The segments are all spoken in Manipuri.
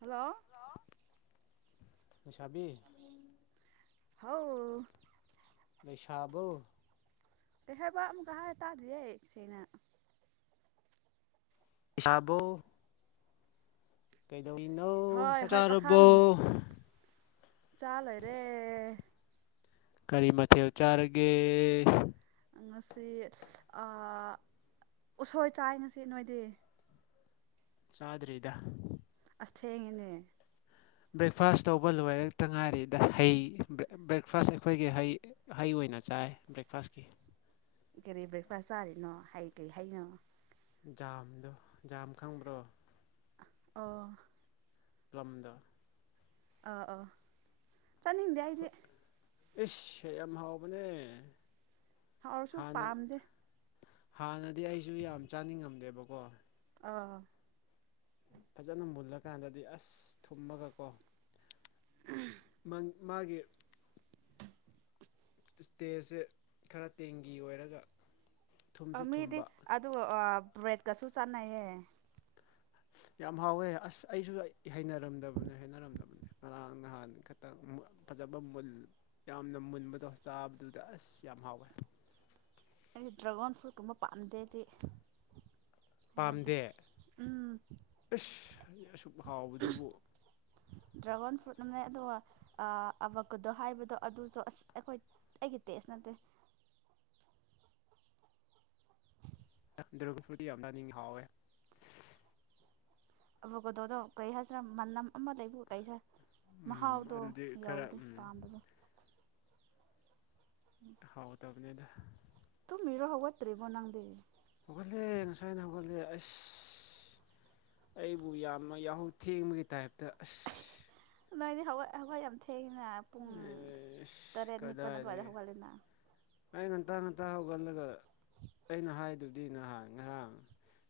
ꯍꯜꯂꯣ ꯁꯕꯤ ꯍꯥꯎ ꯄꯁꯥꯕꯣ ꯂꯩ ꯍꯦꯕ ꯑꯃ ꯀꯇꯥꯗꯦꯁꯅ ꯤꯁꯥꯕꯣ ꯅꯧ ꯍꯣꯏ ꯆꯥꯛꯆꯥꯥꯨꯔꯕꯣ ꯆꯜꯣꯏꯔꯦ ꯀꯔꯤ ꯃꯊ ꯆꯔꯒꯦ ꯉꯁꯤ ꯎꯁꯣꯏ ꯆꯥꯏ ꯉꯁꯤ ꯅꯣꯏꯗꯤ ꯆꯥꯗ꯭ꯔꯤꯗ ꯑꯦꯡꯉꯅꯦ ꯕ꯭ꯔꯦꯛꯐꯥꯁ ꯇꯧꯕ ꯂꯣꯏꯔꯛꯇ ꯉꯥꯏꯔꯤꯗ ꯍꯩ ꯕ꯭ꯔꯦꯛꯐꯥꯁ ꯑꯩꯈꯣꯏꯒꯤ ꯍꯩ ꯍꯩ ꯑꯣꯏ ꯄꯤꯅ ꯆꯥꯏ ꯕ꯭ꯔꯦꯛꯐꯥꯁꯀꯤ ꯀꯔꯤ ꯕ꯭ꯔꯦꯛꯐꯥꯁ ꯇꯥꯔꯤꯅꯣ ꯍꯥꯏ ꯀꯔꯤ ꯍꯥꯏꯅꯣ ꯖꯥꯝꯗꯣ ꯖꯥꯝ ꯈꯪꯕ꯭ꯔꯣ ꯑꯣ ꯄꯝꯗ ꯑ ꯑꯥ ꯆꯠꯗꯤꯏꯗꯤ ꯏꯁ ꯌꯥꯝ ꯍꯥꯎꯕꯅꯦ ꯍꯥꯎꯔꯁꯨ ꯍꯥꯟꯅ ꯄꯥꯝꯗꯦ ꯍꯥꯟꯅꯗꯤ ꯑꯩꯁꯨ ꯌꯥꯝ ꯆꯥꯅꯤꯡꯉꯝꯗꯦꯕꯀꯣ ꯑꯥ ꯐꯖꯅ ꯃꯨꯜꯂꯀꯥꯟꯗꯗꯤ ꯑꯁ ꯊꯨꯝꯃꯒꯀꯣ ꯃꯥꯒꯤ ꯏꯁꯇꯦꯖꯁꯦ ꯈꯔ ꯇꯦꯡꯒꯤ ꯑꯣꯏꯔꯒ ꯊꯨꯝꯁꯨ ꯃꯤꯗꯤ ꯊꯨꯝꯕ ꯑꯗꯨ ꯕ꯭ꯔꯦꯗꯀꯁꯨ ꯆꯥꯟꯅꯩꯌꯦ ꯑ ꯌꯥꯝ ꯍꯥꯎꯋꯦ ꯑꯁ ꯑꯩꯁꯨ ꯍꯩꯅꯔꯝꯗꯕꯅꯤ ꯍꯩꯅꯔꯝꯗꯕꯅꯦ ꯉꯔꯥꯡ ꯅꯍꯥꯟ ꯈꯇꯪ ꯐꯖꯕ ꯃꯨꯟ ꯌꯥꯝꯅ ꯃꯨꯟꯕꯗꯣ ꯆꯥꯕꯗꯨꯗ ꯑꯁ ꯌꯥꯝ ꯍꯥꯎꯋꯦ ꯑꯩꯒꯤ ꯗ꯭ꯔꯒꯣꯟ ꯐ꯭ꯔꯨ ꯇꯕ ꯄꯥꯝꯗꯦꯗꯤ ꯍꯩꯅꯗꯦ ꯄꯥꯝꯗꯦ ꯎꯝ ꯏꯁꯁ ꯑꯁꯨꯛ ꯍꯥꯎꯕꯗꯨꯕꯨ ꯗ꯭ꯔꯥꯒꯣꯟ ꯐ꯭ꯔꯨꯠ ꯑꯃ ꯂꯩ ꯑꯗꯨꯒ ꯑꯕꯀꯨꯗꯣ ꯍꯥꯏꯕꯗꯣ ꯑꯗꯨꯁꯨ ꯑꯁ ꯑꯩꯈꯣꯏ ꯑꯩꯒꯤ ꯇꯦꯁꯅ ꯇ ꯑ ꯗ꯭ꯔꯒ ꯐꯨꯠꯇꯤ ꯌꯥꯝꯅ ꯑꯅꯤꯡ ꯍꯥꯎꯋꯦ ꯑꯕ ꯀꯣꯗꯣꯗꯣ ꯀꯔꯤ ꯍꯥꯏꯗ꯭ꯔꯥ ꯃꯅꯝ ꯑꯃ ꯂꯩꯕꯨ ꯀꯩ ꯍꯥꯏ ꯎꯝ ꯃꯍꯥꯎꯗꯣ ꯑꯗꯨꯗꯤ ꯈꯔ ꯌꯥꯎꯗꯦ ꯎꯝ ꯄꯥꯝꯕꯗꯣ ꯍꯥꯎ ꯇꯕꯅꯤꯗ ꯃꯔꯣ ꯍꯒꯠ ꯇ꯭ꯔꯤꯔꯤꯕ ꯅꯪꯗꯦꯔꯤ ꯒꯦ ꯉꯁꯣꯏꯅ ꯒꯦ ꯑꯩꯁ ꯑꯩꯕꯨ ꯌꯥꯝꯅ ꯌꯥꯍꯧ ꯊꯦꯡꯕꯒꯤ ꯇꯥꯏꯞꯇ ꯑꯁ ꯅꯣꯏꯅꯦ ꯍꯋꯥꯏ ꯍꯋꯥꯏ ꯌꯥꯝ ꯊꯦꯡꯏꯤꯅ ꯄꯨꯡ ꯑꯦ ꯑꯁ ꯇꯔꯦꯠ ꯅꯤꯄꯜ ꯑꯗꯨꯋꯥꯏꯗ ꯀꯗꯥꯏꯗꯒꯤ ꯍꯧꯒꯠꯂꯦꯅ ꯑꯩ ꯉꯟꯇꯥ ꯉꯟꯇꯥ ꯍꯧꯒꯠꯂꯒ ꯑꯩꯅ ꯍꯥꯏꯗꯨꯗꯤ ꯅꯍꯥꯟ ꯉꯔꯥꯡ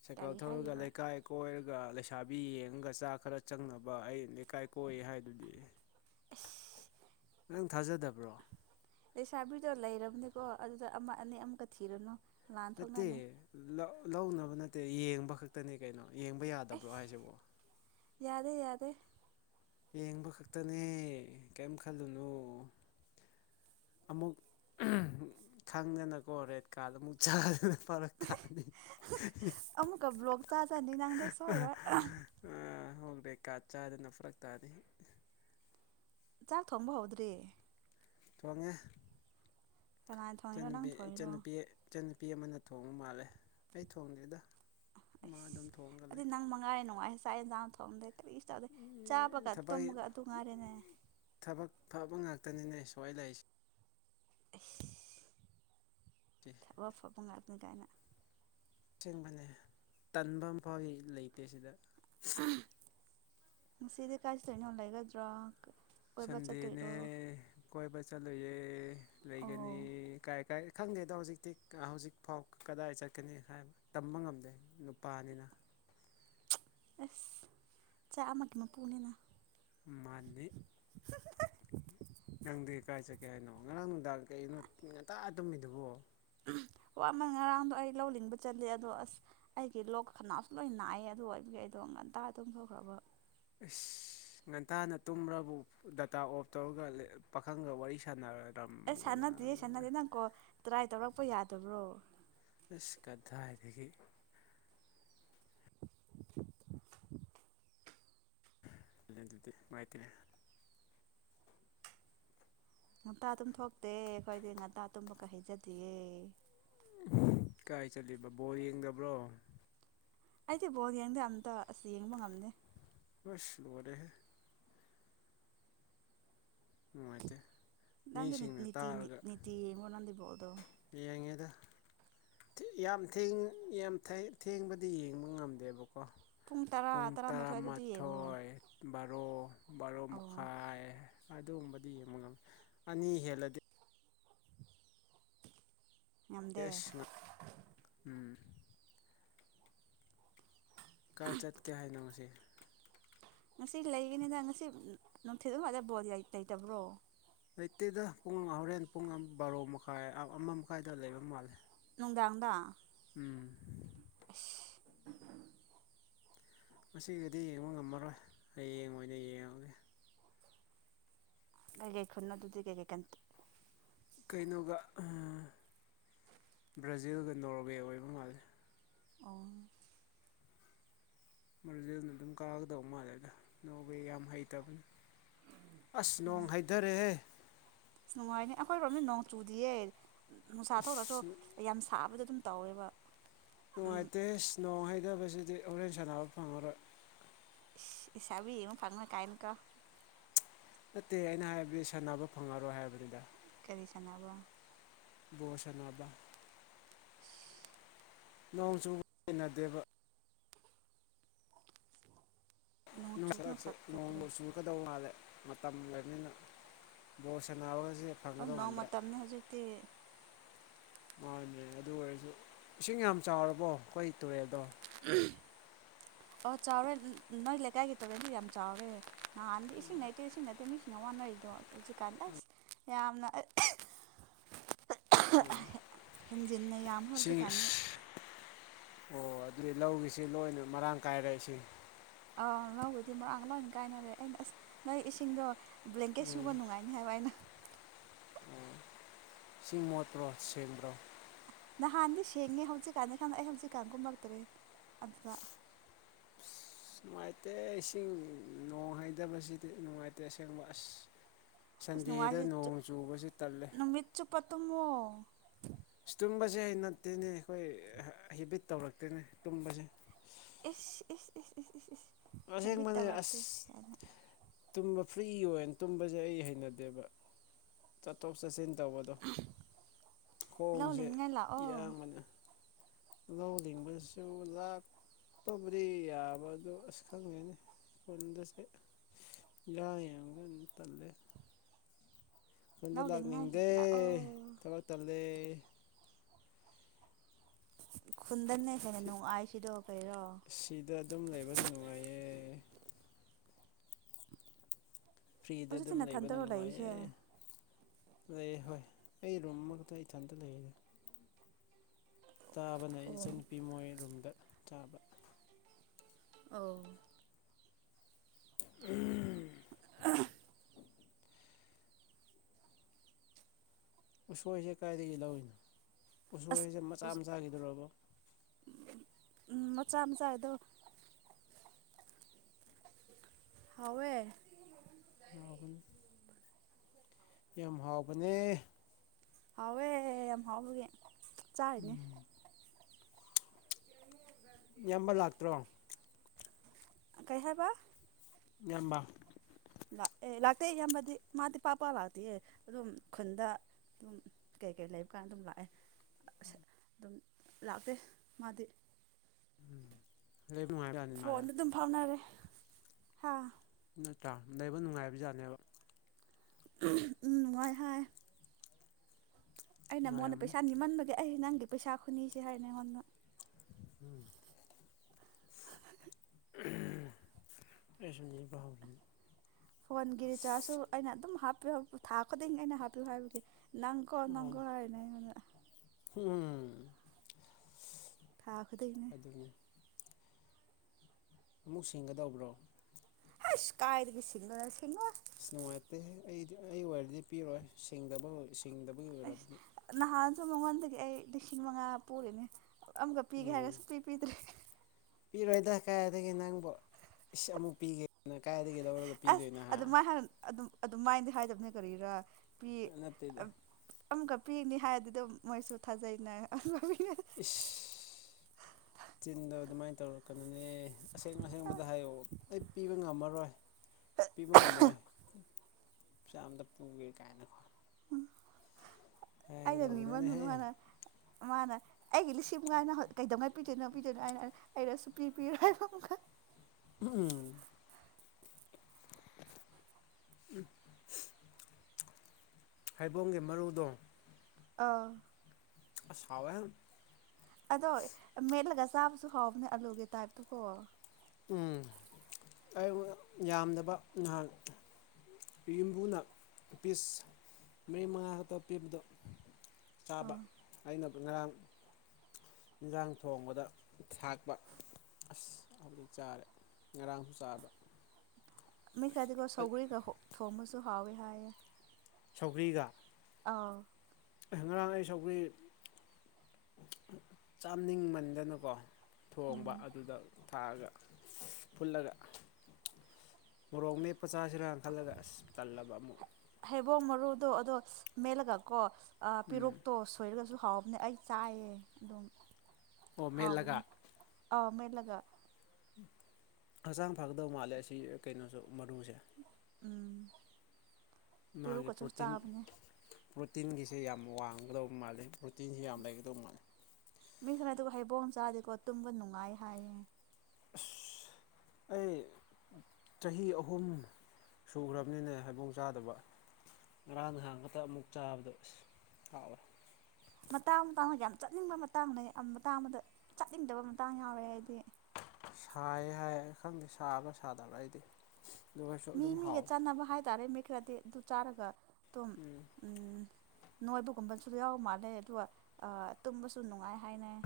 ꯁꯥꯏꯀꯜ ꯀꯔꯤ ꯊꯧꯔꯒ ꯍꯥꯏꯔꯤꯕ ꯂꯩꯀꯥꯏ ꯀꯣꯏꯔꯒ ꯊꯥꯕꯤ ꯌꯦꯡꯉꯒ ꯆꯥꯛ ꯈꯔ ꯆꯪꯅꯕ ꯑꯩ ꯂꯩꯀꯥꯏ ꯀꯣꯏ ꯍꯥꯏꯗꯨꯗꯤ [unintelligible] ꯅꯪ ꯊꯥꯖꯗꯕ꯭ꯔꯣ ꯂꯩꯁꯥꯕꯤꯗꯣ ꯂꯩꯔꯕꯅꯤꯀꯣ ꯑꯗꯨꯗ ꯑꯃ ꯑꯅꯤ ꯑꯃꯨꯛꯀ ꯊꯤꯔꯨꯅꯨ ꯅꯠꯇꯦ ꯂꯥꯟꯊꯣꯛꯅꯅꯤ ꯂ ꯂꯧꯅꯕ ꯅꯠꯇꯦ ꯌꯦꯡꯕ ꯈꯛꯇꯅꯦ ꯀꯩꯅꯣ ꯌꯦꯡꯕ ꯌꯥꯗꯕ꯭ꯔꯣ ꯑꯩꯁ ꯍꯥꯏꯁꯤꯕꯣ ꯌꯥꯗꯦ ꯌꯥꯗꯦ ꯌꯦꯡꯕ ꯈꯛꯇꯅꯦ ꯀꯔꯤꯝ ꯈꯜꯂꯨꯅꯨ ꯑꯃꯨꯛ ꯈꯪꯗꯅꯀꯣ ꯔꯦꯠ ꯀꯥꯔꯗ ꯑꯃꯨꯛ ꯆꯥꯗꯅ ꯐꯔꯛꯀꯅꯤ ꯆꯥꯖꯥꯅꯤꯅꯥꯗꯁ ꯍꯔ ꯕꯦꯛꯀꯥ ꯆꯥꯗꯅ ꯐꯔꯛ ꯇꯥꯅꯤ ꯆꯥꯛ ꯊꯣꯡꯕ ꯍꯧꯗ꯭ꯔꯤ ꯉꯦ ꯀꯅꯥꯅ ꯊꯣꯡꯉꯤꯅꯣ ꯅꯪ ꯏꯨꯄꯤ ꯊꯣꯡꯉꯤꯔꯣ ꯏꯆꯟꯅꯨꯄꯤ ꯏꯆꯟꯅꯨꯄꯤ ꯑꯃꯅ ꯊꯣꯡꯕ ꯃꯥꯜꯂꯦ ꯑꯩ ꯊꯣꯡꯗ꯭ꯦꯗ ꯑꯁ ꯑꯗꯨꯗꯤ ꯅꯪ ꯃꯉꯥꯔꯤ ꯅꯨꯡꯉꯥꯏ ꯆꯥꯛ ꯌꯦꯟꯖꯥꯡ ꯊꯣꯛꯑꯝꯗꯦ ꯀꯔꯤꯁꯨ ꯇꯗꯦ ꯆꯥꯕꯒ ꯊꯕꯛ ꯇꯨꯝꯃꯒ ꯑꯗꯨ ꯉꯥꯏꯔꯦꯅꯦ ꯊꯕꯛ ꯐꯕ ꯉꯥꯛꯇꯅꯤꯅꯦ ꯁꯣꯏ ꯂꯩꯔꯤꯁꯦ [unintelligible] ꯈ ꯋꯥ ꯐꯕꯉꯥꯏꯄ ꯀꯥꯏꯅ ꯆꯦꯡꯕꯅꯦ ꯇꯟꯕ ꯑꯃ ꯐꯥꯎꯗꯤ ꯂꯩꯇꯦ ꯁꯤꯗ ꯁꯤꯗꯤ ꯀꯖ ꯂꯩꯅ ꯍꯂꯒ ꯗ꯭ꯔꯒ ꯁꯟꯗꯦꯅꯦ ꯀꯣꯏꯕ ꯆꯠꯂꯨꯌꯦ ꯑꯣ ꯂꯩꯒꯅꯤ ꯀꯥꯏ ꯀꯥꯏ ꯈꯪꯗꯦꯗꯣ ꯍꯧꯖꯤꯛꯇꯤ ꯍꯧꯖꯤꯛꯐꯥꯎ ꯀꯗꯥꯏ ꯆꯠꯀꯅꯤ ꯍꯥꯏꯕ ꯇꯝꯕ ꯉꯝꯗꯦ ꯅꯨꯄꯥꯅꯤꯅ ꯑꯦꯁ ꯆꯥꯛ ꯑꯃꯃꯀꯤꯃ ꯄꯣꯟꯅ ꯃꯥꯜꯂꯤ ꯅꯪꯗꯤ ꯀꯥꯏ ꯆꯠꯀꯦ ꯍꯥꯏꯅꯣ ꯉꯔꯥꯡ ꯅꯨꯡꯗꯥꯡ ꯀꯒꯤꯅꯣ ꯉꯇ ꯇꯨꯝꯃꯤꯗꯨꯕꯣ ꯋꯥꯃꯟ ꯉꯔꯥꯡꯗꯣ ꯑꯩ ꯂꯧ ꯂꯤꯡꯕ ꯆꯠꯂꯤꯦ ꯑꯗꯣ ꯑꯁ ꯑꯩꯒꯤ ꯂꯣꯛ ꯈꯅꯥꯎꯁꯨ ꯂꯣꯏ ꯅꯥꯏ ꯑꯗꯨ ꯑꯣꯏꯕꯒꯤ ꯑꯩꯗꯣ ꯉꯟꯇꯥ ꯑꯗꯨꯝ ꯐꯈ꯭ꯔꯕ ꯑꯁ ꯉꯟꯇꯥꯅ ꯇꯨꯝꯕꯕꯨ ꯗꯇꯥ ꯑꯣꯐ ꯇꯧꯔꯒ ꯄꯥꯈꯪꯒ ꯋꯥꯔꯤ ꯁꯥꯟꯅꯔꯅꯤ ꯑꯁ ꯁꯥꯟꯅꯗꯦ ꯁꯥꯟꯅꯗꯦ ꯅꯪꯀꯣ ꯇ꯭ꯔꯥꯏ ꯇꯧꯔꯛꯄ ꯌꯥꯗꯕ꯭ꯔꯣ ꯑ ꯀꯗꯥꯥꯏꯏꯗꯒꯤ [unintelligible] ꯑꯗꯨꯗꯤ ꯃꯥꯏꯇꯅꯦ ꯉꯟꯇꯥ ꯑꯗꯨꯨꯝ ꯊꯣꯛꯇꯦ ꯑꯩꯈꯣꯏꯗꯤ ꯉꯟꯇꯥ ꯇꯨꯝꯕꯀ ꯍꯩꯖꯗꯌꯦꯦ ꯀꯥꯏ ꯆꯠꯂꯤꯕ ꯕꯣꯔ ꯌꯦꯡꯗꯕ꯭ꯔꯣ ꯑꯩꯗꯤ ꯕꯣꯜ ꯌꯦꯡꯗꯦ ꯑꯝꯇ ꯑꯁꯤꯁ ꯌꯦꯡꯕ ꯉꯝꯗꯦ ꯄꯤꯁ ꯂꯔꯦꯍꯦ ꯅꯨꯡꯉꯥꯏꯇꯦ ꯅꯪꯗꯤ ꯃꯤꯁꯤꯡꯅ ꯅꯤꯇꯤ ꯇꯥꯔꯒ ꯅꯤꯇꯤ ꯌꯦꯡꯕ꯭ꯔꯣ ꯅꯪꯗꯤ ꯕꯣꯜꯗꯣ ꯌꯦ ꯦꯡ ꯌꯦꯡ ꯋꯥ ꯇꯔꯥ ꯄꯨꯡ ꯇꯔꯥꯃꯥꯊꯣꯏ ꯑꯗꯨꯗꯤ ꯌꯦꯡꯉꯨꯔꯣ ꯇꯔꯥꯃꯥꯊꯣꯏ ꯕꯥꯔꯣ ꯕꯥꯔꯣ ꯑꯧ ꯃꯈꯥꯏ ꯑꯗꯨꯒꯨꯝꯕꯗꯤ ꯌꯦꯡꯕ ꯉꯝꯃꯤ ꯑꯅꯤ ꯍꯦꯜꯂꯗꯤ ꯉꯝꯗꯦ ꯑꯦꯁ ꯎꯝ ꯀꯥꯏ ꯆꯠꯀꯦ ꯍꯥꯏꯅꯣꯁꯤ ꯉꯁꯤ ꯂꯩꯒꯤꯅꯤꯗ ꯉꯁꯤ ꯅꯨꯡꯊꯤꯠ ꯑꯗꯨꯋꯥꯗ ꯕꯣ ꯂꯩꯇꯕ꯭ꯔꯣ ꯂꯩꯇꯦꯗ ꯄꯨꯡ ꯍꯣꯔꯦꯟ ꯄꯨꯡ ꯕꯥꯔꯣ ꯃꯈꯥꯏ ꯑꯃ ꯃꯈꯥꯏꯗ ꯂꯩꯕ ꯃꯥꯜꯂꯦ ꯁꯅꯨꯡꯗꯥꯡꯗ ꯎꯝ ꯃꯁꯤꯒꯗꯤ ꯌꯦꯡꯕ ꯉꯝꯃꯔꯣꯏ ꯍꯌꯦꯡ ꯑꯣꯏꯅ ꯌꯦꯡꯉꯒꯦ ꯀꯩꯒꯩ ꯈꯅꯗꯨꯗꯤ ꯀꯩꯒꯩꯀꯇ ꯀꯩꯅꯣꯒ ꯕ꯭ꯔꯥꯖꯤꯜꯒ ꯅꯣꯔꯋꯦ ꯑꯣꯏꯕ ꯃꯥꯜꯂꯤꯦ ꯑꯣ ꯃꯔꯨꯁꯤ ꯑꯗꯨꯅ ꯑꯗꯨꯝ ꯀꯥꯒꯗꯕ ꯃꯥꯜꯂꯦ ꯑꯗ ꯂꯧꯕꯩ ꯌꯥꯝ ꯍꯩꯇꯕꯅꯤ ꯑꯁ ꯅꯣꯡ ꯍꯥꯏꯩꯊꯔꯦꯍꯦ ꯑꯁ ꯅꯨꯡꯉꯥꯏꯅꯤ ꯑꯩꯈꯣꯏꯔꯣꯝꯗꯤ ꯅꯣꯡ ꯆꯨꯗꯤꯌꯦ ꯅꯨꯡꯁꯥ ꯊꯣꯛꯂꯁꯨ ꯑꯁ ꯌꯥꯝ ꯁꯥꯕꯗ ꯑꯗꯨꯨꯝ ꯇꯧꯋꯦꯕ ꯎꯝ ꯅꯨꯡꯉꯥꯏꯇꯦ ꯏꯁ ꯅꯣꯡ ꯍꯩꯇꯕꯁꯤꯗꯤ ꯍꯣꯔꯦꯟ ꯁꯥꯟꯅꯕ ꯐꯪꯉꯔꯣꯏ ꯁꯕꯤ ꯐꯪꯅ ꯀꯅꯤ ꯀ ꯅꯠꯇꯦ ꯑꯩꯅ ꯍꯥꯏꯕꯗꯤ ꯁꯥꯟꯅꯕ ꯐꯪꯉꯔꯣꯏ ꯍꯥꯏꯕꯅꯤꯗ ꯀꯔꯤ ꯁꯥꯟꯕ ꯣꯁꯅꯕꯕꯥ ꯅꯣꯡ ꯆꯨꯕ ꯆꯅꯗꯦꯕ ꯅꯣꯡ ꯆꯨꯕꯅ ꯐꯠ ꯆꯔꯛꯁꯦꯣꯡ ꯐꯠꯇ꯭ꯔꯣ ꯁꯨꯜꯀꯗꯧ ꯃꯥꯗꯦ ꯃꯅꯤꯅ ꯣꯁꯅꯎ ꯅꯣꯡꯃ ꯃꯇꯝꯅꯦ ꯍꯧꯖꯤꯛꯇꯛꯇꯤ ꯃꯥꯗ꯭ꯔꯦ ꯑꯗꯨ ꯑꯣꯏꯔꯁꯨ ꯏꯁꯤꯡ ꯌꯥꯝ ꯆꯥꯎꯔꯕꯣ ꯑꯩꯈꯣꯏ ꯇꯨꯔꯦꯜꯗꯣ ꯑꯣ ꯆꯥꯎꯔꯦ ꯅꯣꯏ ꯂꯩꯀꯥꯏꯒꯤ ꯇꯔꯦꯟꯗꯤ ꯌꯥꯝ ꯆꯥꯎꯋꯦ ꯅꯍꯥꯟꯗꯤ ꯏꯁꯤꯡ ꯂꯩꯇꯦ ꯏꯁꯤꯡ ꯅꯠꯇꯦ ꯃꯤꯁꯤꯡ ꯋꯥꯅꯔꯤꯗꯣ ꯑ ꯍꯧꯖꯤꯛꯀꯥꯟꯗ ꯑꯁ ꯌꯥꯝꯅ ꯍꯝꯦ ꯍꯦꯟꯖꯤꯟꯅ ꯌꯥꯝꯈ꯭ꯔꯦ ꯍꯧꯖꯤꯛ ꯏꯁꯤꯡ ꯀꯥꯟꯗꯤ ꯑꯣ ꯑꯗꯨꯗꯤ ꯂꯧꯒꯤꯁꯤ ꯂꯣꯏꯅ ꯃꯔꯥꯡ ꯀꯥꯏꯔꯛꯏꯁꯤ ꯑꯥꯎ ꯂꯧꯕꯗꯤ ꯃꯔꯥꯡ ꯂꯣꯏ ꯀꯥꯏꯅꯔꯦ ꯑꯩꯅ ꯑꯁ ꯅꯣꯏ ꯏꯁꯤꯡꯗꯣ ꯕ꯭ꯂꯦꯡꯀꯦꯠ ꯎꯝ ꯁꯨꯕ ꯅꯨꯡꯉꯥꯏꯅꯤ ꯍꯥꯏꯕ ꯑꯩꯅ ꯁꯤꯡ ꯃꯣꯠꯇ꯭ꯔꯣ ꯁꯦꯝꯦꯡꯕ꯭ꯔꯣ ꯅꯍꯥꯟꯗꯤ ꯁꯦꯡꯉꯦ ꯍꯧꯖꯤꯛꯀꯥꯟꯅꯤ ꯈꯪꯗ ꯑꯩ ꯍꯧꯖꯤꯛꯀꯥꯟꯒꯨꯝꯂꯛꯇ꯭ꯔꯦ ꯑꯗꯨꯗ ꯑꯁ ꯅꯨꯡꯉꯥꯏꯇꯦ ꯏꯁꯤꯡ ꯅꯣꯡ ꯍꯩꯇꯕꯁꯤꯗꯤ ꯅꯨꯡꯉꯥꯏꯇꯦ ꯑꯁꯦꯡꯕ ꯑꯁ ꯑꯁ ꯁꯟꯗꯦꯗ ꯅꯨꯡꯉꯥꯏꯁꯦ ꯅꯣꯡ ꯆꯨꯕꯁꯨ ꯇꯜꯂꯦ ꯅꯨꯃꯤꯠ ꯆꯨꯞꯄ ꯇꯨꯝꯃꯣ ꯇꯨꯝꯕꯁꯦ ꯑꯩ ꯅꯠꯇꯦꯅꯦ ꯑꯩꯈꯣꯏ ꯍꯦꯕꯤꯠ ꯇꯧꯔꯛꯇꯦꯅꯦ ꯇꯨꯝꯕꯁꯦ ꯏꯁ ꯏꯁ ꯏꯁ ꯏꯁ ꯏꯁ ꯏꯁ ꯍꯦꯕꯤꯠ ꯑꯁꯦꯡꯕꯅꯦ ꯑꯁ ꯇꯧꯔꯛꯇꯦ ꯀꯥꯏꯅ ꯇꯨꯝꯕ ꯐ꯭ꯔꯤ ꯑꯣꯏꯅ ꯇꯨꯝꯕꯁꯦ ꯑꯩ ꯍꯩꯅꯗꯦꯕ ꯆꯠꯊꯣꯛ ꯆꯠꯁꯤꯟ ꯇꯧꯕꯗꯣ ꯂꯧ ꯈꯣꯡꯁꯦ ꯂꯤꯡꯅꯤꯡꯉꯥꯏ ꯂꯥꯛꯑꯣ ꯏꯡꯕꯅ ꯂꯧ ꯂꯤꯡꯕꯗꯁꯨ ꯂꯥꯛꯄꯕꯨꯔꯤ ꯌꯥꯕ ꯑꯗꯨ ꯑꯁ ꯈꯪꯉꯦꯅꯤ ꯀꯗꯁꯨꯦ ꯌꯥꯥꯡ ꯌꯥꯝꯒ ꯇꯜꯂꯦ ꯀꯟꯗ ꯂꯧ ꯂꯤꯡꯅꯤꯡꯉꯥꯏ ꯂꯥꯛꯅꯤꯡꯗꯦ ꯂꯥꯛꯑꯣ ꯊꯕꯛ ꯇꯜꯗꯦ ꯈꯨꯟꯗꯟꯅ ꯍꯦꯟꯅ ꯁꯤ ꯅꯨꯡꯉꯥꯏꯁꯤꯗꯣ ꯀꯩꯔꯣ ꯁꯤꯗ ꯑꯗꯨꯝ ꯂꯩꯕꯅ ꯅꯨꯡꯉꯥꯏꯌꯦ ꯐ꯭ꯔꯤꯗ ꯍꯧꯖꯤꯛꯇꯤ ꯑꯗꯨꯝ ꯂꯩꯕꯅ ꯅꯊꯟꯇꯔꯣ ꯂꯩꯔꯤꯁꯦ ꯅꯨꯡꯉꯥꯏꯌꯦ ꯑ ꯍꯣꯏ ꯑꯩ ꯔꯨꯝꯃꯛꯇ ꯏꯊꯟꯇ ꯂꯩꯔꯤꯔꯦ ꯆꯥꯕꯅ ꯑꯩ ꯑꯣ ꯏꯆꯟꯅꯨꯄꯤ ꯃꯣꯏ ꯔꯨꯝꯗ ꯆꯥꯕ ꯑ ꯎꯝ ꯎꯁꯣꯏꯁꯦ ꯀꯗꯥꯥꯏꯗꯒꯤ ꯂꯧꯔꯤꯅꯣ ꯑꯁ ꯎꯁꯣꯏꯁꯦ ꯃꯆꯥ ꯃꯆꯥꯥꯈꯤꯗꯧꯔꯕꯣ ꯃꯣꯆꯥ ꯃꯆꯥꯗ ꯍꯋꯦ ꯉꯕꯅꯤ ꯌꯥꯝ ꯍꯥꯎꯕꯅꯦ ꯍꯥꯎꯋꯦ ꯌꯥꯝ ꯍꯥꯎꯕꯒꯦ ꯆꯥꯅꯦ ꯎꯝ ꯏꯌꯥꯝꯕ ꯂꯥꯛꯇ꯭ꯔꯣ ꯀꯥꯏꯍꯕ ꯌꯥꯝꯕ ꯑꯦ ꯂꯥꯛꯇꯦ ꯏꯌꯥꯝꯕꯗꯤ ꯃꯥꯗꯤ ꯄꯥꯛꯄ ꯂꯥꯛꯇꯦꯌꯦ ꯑꯗꯨꯝ ꯈꯨꯟꯗ ꯑꯗꯨꯝ ꯀꯩꯀꯩ ꯂꯩꯕ ꯀꯥꯟ ꯑꯗꯨꯝ ꯂꯥꯛꯑꯦ ꯑꯁ ꯑꯗꯨꯝ ꯂꯥꯛꯇꯦ ꯃꯥꯗꯤ ꯎꯝ ꯂꯩꯕ ꯅꯨꯡꯉꯥꯏꯕꯖꯥꯠꯅꯤ ꯃꯥꯜꯂꯦ ꯐꯣꯟꯗ ꯑꯗꯨꯝ ꯐꯥꯎꯅꯔꯦ ꯍꯥ ꯅꯠꯇ꯭ꯔꯥ ꯂꯩꯕ ꯅꯨꯡꯉꯥꯏꯕ ꯖꯥꯠꯅꯦꯕ ꯎ ꯋꯥ ꯋꯥꯏ ꯍ ꯑꯩꯅ ꯃꯉꯣꯟꯗ ꯅꯨꯡꯉꯥꯏꯔꯝꯅꯤ ꯄꯩꯁꯥ ꯅꯤꯃꯟꯕꯒꯤ ꯑꯩ ꯅꯪꯒꯤ ꯄꯩꯁꯥ ꯈꯨꯅꯤꯁꯦ ꯍꯥꯏꯔꯅꯦ ꯑꯩꯉꯣꯟꯗ ꯎꯝ ꯔꯦꯁꯟꯅꯤ ꯥꯎꯧꯒꯤ ꯐꯣꯟꯒꯤ ꯔꯤꯆꯥꯔꯖꯁꯨ ꯑꯩꯅ ꯑꯗꯨꯝ ꯍꯥꯞꯄꯤꯌꯨ ꯊꯥ ꯈꯨꯗꯤꯡ ꯑꯩꯅ ꯍꯥꯞꯄꯤꯌꯨ ꯍꯥꯏꯕꯒꯤ ꯅꯅꯥꯪꯀꯣ ꯑꯣ ꯅꯅꯥꯪꯀꯣ ꯍꯥꯏꯅ ꯎꯝ ꯊꯈꯗꯅꯦ ꯑꯗꯨꯅꯤ ꯑꯃꯨꯛ ꯁꯦꯡꯒꯗꯧꯕ꯭ꯔꯣ ꯍꯁ ꯀꯥꯏꯒꯤ ꯁꯤꯁꯤꯡꯣꯗ ꯁꯤꯁꯤꯡ ꯑꯁ ꯅꯨꯡꯉꯥꯏꯇꯦ ꯑꯩꯗꯤ ꯑꯩ ꯑꯣꯏꯔꯗꯤ ꯄꯤꯔꯣꯏ ꯁꯦꯡꯗꯕ ꯑꯁ ꯅꯍꯥꯟꯁꯨ ꯃꯉꯣꯟꯗꯒꯤ ꯑꯩ ꯂꯤꯁꯤꯡ ꯃꯉꯥ ꯄꯨꯔꯤꯅꯦ ꯑꯃꯒ ꯄꯤꯒꯦ ꯎꯝ ꯍꯥꯏꯔꯒꯁꯨ ꯄꯤ ꯄꯤꯗ꯭ꯔꯦ ꯄꯤꯔꯣꯏꯗ ꯀꯥꯏ ꯑꯗꯒꯤ ꯅꯪꯕꯨ ꯏꯁ ꯑꯃꯨꯛ ꯄꯤꯒꯦꯅ ꯀꯥꯏ ꯑꯁ ꯑꯗꯨ ꯃꯥꯏ ꯑꯗꯨꯝ ꯑꯗꯨ ꯃꯥꯏꯅꯗꯤ ꯍꯥꯏꯗꯕꯅꯦ ꯀꯔꯤꯔꯥ ꯅꯠꯇꯗ ꯑꯃꯈꯛ ꯄꯤꯔꯤꯅꯤ ꯍꯥꯏꯕꯗꯨ ꯑꯗꯨꯝ ꯃꯣꯏꯁꯨ ꯊꯥꯖꯩꯩꯅ ꯏꯁ ꯆꯤꯟꯗꯣ ꯑꯗꯨꯃꯥꯏꯅ ꯇꯧꯔꯛꯀꯅꯨꯅꯦ ꯑꯁꯦꯡ ꯑꯁꯦꯡꯕꯗ ꯍꯥꯏꯌꯣ ꯑꯩ ꯄꯤꯕ ꯉꯝꯃꯔꯣꯏ ꯄꯤꯕ ꯉꯝꯃꯣꯏ ꯄꯩꯁꯥ ꯑꯝꯇ ꯄꯨꯒꯦ ꯀꯥꯏꯅꯀꯣ ꯑꯩꯅ ꯍꯥꯏꯒꯗꯧꯕꯅꯤꯅꯦꯍꯦ [unintelligible] ꯃꯥꯅ ꯑꯩꯒꯤ ꯂꯤꯁꯤꯡ ꯃꯉꯥ ꯅꯪ ꯀꯩꯗꯧꯉꯩ ꯄꯤꯗꯣꯏꯅꯣ ꯄꯤꯗꯣꯏꯅꯣ ꯍꯥꯏꯅ ꯑꯩꯅ ꯁꯨꯄꯤ ꯄꯤꯔꯣꯏ ꯍꯥꯏꯕ ꯑꯃꯨꯛꯀ ꯎꯝ [inaudible] ꯍꯩꯕꯣꯡꯒꯤ ꯃꯔꯨꯗꯣ ꯑꯥ ꯑꯁ ꯍꯥꯎꯋꯦꯍꯦ ꯑꯗꯣ ꯃꯦꯠꯂꯒ ꯆꯥꯕꯁꯨ ꯍꯥꯎꯕꯅꯦ ꯑꯂꯨꯒꯤ ꯇꯥꯏꯞꯇ ꯀꯣ ꯎꯝ ꯑꯩ ꯌꯥꯝꯗꯕ ꯅꯍꯥꯛ ꯌꯨꯝꯕꯨꯅ ꯄꯤꯁ ꯃꯔꯤ ꯃꯉꯥ ꯈꯛꯇ ꯄꯤꯕꯗꯣ ꯆꯥꯕ ꯑꯥ ꯑꯩꯅ ꯉꯔꯥꯡ ꯏꯟꯁꯥꯡ ꯊꯣꯡꯕꯗ ꯊꯥꯛꯄ ꯑꯁ ꯍꯧꯖꯤꯛ ꯆꯥꯔꯦ ꯉꯔꯥꯡꯁꯨ ꯆꯥꯕ ꯃꯤ ꯈꯔꯗꯤꯀꯣ ꯑꯩ ꯁꯧꯒꯔꯤꯒ ꯊꯣꯡꯕꯁꯨ ꯍꯥꯎꯋꯦ ꯍꯥꯏꯌꯦ ꯁꯧꯒ꯭ꯔꯤꯒ ꯑꯥ ꯉꯔꯥꯡ ꯑꯩ ꯁꯧꯒ꯭ꯔꯤ ꯆꯥꯝꯅꯤꯡꯃꯟꯗꯅꯀꯣ ꯎꯝ ꯊꯣꯡꯕ ꯑꯗꯨꯗ ꯊꯥꯛꯑꯒ ꯐꯨꯠꯂꯒ ꯃꯣꯔꯣꯛ ꯃꯦꯠꯄ ꯆꯥꯁꯤꯔ ꯈꯜꯂꯒ ꯑꯁ ꯇꯜꯂꯕ ꯑꯃꯨꯛ ꯕꯣꯡ ꯃꯔꯨꯗꯣ ꯑꯗꯣ ꯃꯦꯜꯠꯂꯒꯀꯣ ꯑ ꯎꯝ ꯄꯦꯔꯨꯛꯇꯣ ꯁꯣꯏꯔꯒꯁꯨ ꯍꯥꯎꯕꯅꯦ ꯑꯩ ꯆꯥꯏꯌꯦ ꯑꯗꯨꯝ ꯑꯣ ꯃꯦꯠꯂꯒ ꯍꯥꯎꯕꯅꯦ ꯑꯧ ꯃ ꯂꯒ ꯍꯛꯆꯥꯡ ꯐꯒꯗꯧ ꯃꯥꯜꯂꯦ ꯑꯁꯤ ꯀꯩꯅꯣꯁꯨ ꯃꯔꯨꯁꯦ ꯎꯝ ꯃꯥꯒꯤ ꯄꯤꯔꯨꯛꯀꯁꯨ ꯄ꯭ꯔꯣꯇꯤꯟ ꯆꯥꯕꯅꯦ ꯄ꯭ꯔꯣꯇꯤꯟꯒꯤ ꯁꯦ ꯌꯥꯝ ꯋꯥꯡꯒꯗꯧꯕ ꯃꯥꯜꯂꯦ ꯄ꯭ꯔꯣꯇꯤꯟꯁꯤ ꯌꯥꯝ ꯂꯩꯒꯗꯧꯕ ꯃꯥꯜꯂꯤ ꯃꯤ ꯈꯔ ꯑꯗꯨꯒ ꯍꯩꯕꯣꯡ ꯆꯥꯗꯦꯀꯣ ꯇꯨꯝꯕ ꯅꯨꯡꯉꯥꯏ ꯍꯥꯏꯌꯦ ꯑꯁ ꯑꯩ ꯆꯍꯤ ꯑꯍꯨꯝ ꯁꯨꯈ꯭ꯔꯕꯅꯤꯅꯦ ꯍꯩꯕꯣꯡ ꯆꯥꯗꯕ ꯉꯔꯥꯡ ꯅꯍꯥꯟ ꯈꯇ ꯑꯃꯨꯛ ꯆꯥꯕꯗꯣ ꯑꯁ ꯍꯥꯎꯋꯦ ꯃꯇꯥꯡ ꯃꯇꯥꯡ ꯌꯥꯝ ꯆꯠꯅꯤꯡꯕ ꯃꯇꯥꯡꯅꯦ ꯃꯇꯥꯡ ꯑꯃꯗ ꯆꯥꯅꯤꯡꯗꯕ ꯃꯇꯥꯡ ꯌꯥꯎꯔꯦ ꯑꯩꯗꯤ ꯁꯥꯏ ꯍꯥꯏ ꯈꯪꯗꯦ ꯁꯥꯕ꯭ꯔ ꯁꯥꯗꯕ ꯑꯩꯗꯤ ꯑꯗꯨ ꯑꯣꯏꯔꯁꯨ ꯃꯤ ꯑꯗꯨꯝ ꯃꯤꯒ ꯍꯥꯎꯋꯦ ꯆꯥꯟꯅꯕ ꯍꯥꯏꯇꯥꯥꯔꯦ ꯃꯤ ꯈꯔꯗꯤ ꯑꯗꯨ ꯆꯥꯔꯒ ꯑꯗꯨꯝ ꯎꯝ ꯅꯣꯏꯕꯒꯨꯝꯕꯁꯨ ꯌꯥꯎ ꯃꯥꯜꯂꯦ ꯑꯗꯨꯒ ꯇꯨꯝꯕꯁꯨ ꯅꯨꯡꯉꯥꯏ ꯍꯥꯏꯅꯩ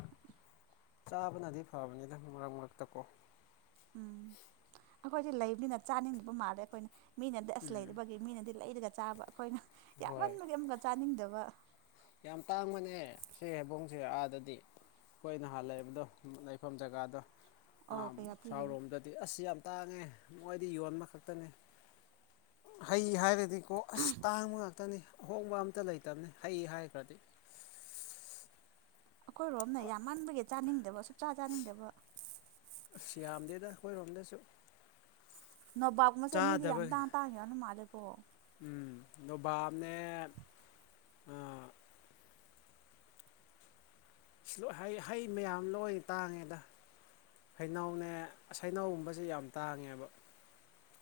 ꯆꯥꯕꯅꯗꯤ ꯐꯕꯅꯤꯗ ꯃꯔꯛ ꯃꯔꯛꯇ ꯀꯣ ꯎꯝ ꯑꯩꯈꯣꯏꯗꯤ ꯂꯩꯕꯅꯤꯅ ꯆꯥꯅꯤꯡꯗꯕ ꯃꯥꯜꯂꯦ ꯑꯩꯈꯣꯏꯅ ꯃꯤꯅꯗꯤ ꯑꯁ ꯎꯝ ꯂꯩꯗꯕꯒꯤ ꯃꯤꯅꯗꯤ ꯂꯩꯔꯒ ꯆꯥꯕ ꯑꯩꯈꯣꯏꯅ ꯍꯣꯏ ꯌꯥꯝꯃꯟꯕꯒꯤ ꯑꯃꯨꯛꯀ ꯆꯥꯅꯤꯡꯗꯕ ꯌꯥꯝ ꯇꯥꯡꯕꯅꯦ ꯁꯤ ꯍꯩꯕꯣꯡꯁꯦ ꯑꯥꯗꯗꯤ ꯑꯩꯈꯣꯏ ꯅꯍꯥꯟ ꯂꯩꯕꯗꯣ ꯂꯩꯐꯝ ꯖꯒꯥꯗꯣ ꯑꯣ ꯀꯌꯥ ꯄꯤꯒꯦ ꯁꯥꯎꯔꯣꯝꯗꯗꯤ ꯑꯁ ꯌꯥꯝ ꯇꯥꯡꯉꯦ ꯃꯣꯏꯗꯤ ꯌꯣꯟꯕ ꯈꯛꯇꯅꯦ ꯍꯩ ꯍꯥꯏꯔꯗꯤ ꯑꯣ ꯑꯁ ꯇꯥꯡꯕ ꯉꯥꯛꯇꯅꯤ ꯑꯍꯣꯡꯕ ꯑꯝꯇ ꯂꯩꯇꯕꯅꯤ ꯍꯩ ꯍꯥꯏꯈ꯭ꯔꯗꯤ ꯑꯈꯣꯏꯔꯣꯝꯅ ꯌꯥꯝꯃꯟꯕꯒꯤ ꯆꯥꯅꯤꯡꯗꯕ ꯁꯨꯡꯆꯥ ꯆꯥꯅꯤꯡꯗꯕ ꯗꯈꯣꯏꯔꯝꯗꯁꯨ ꯅꯣꯕꯥꯕ ꯒꯨꯝꯕꯁꯦ ꯃꯤꯗꯤ ꯌꯥꯝ ꯇꯥꯡ ꯇꯥꯡꯅ ꯌꯣꯟꯕ ꯃꯥꯜꯂꯦꯀꯣ ꯎꯝ ꯑꯗꯣ ꯅꯣꯕꯥꯕ ꯅꯦ ꯍꯩ ꯃꯌꯥꯝ ꯂꯣꯏ ꯇꯥꯡꯉꯦꯗ ꯍꯩꯅꯎꯅꯦ ꯁꯩꯅꯎꯒꯨꯝꯕꯁꯦ ꯌꯥꯝ ꯇꯥꯡꯉꯦꯕ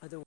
ꯑꯗꯨ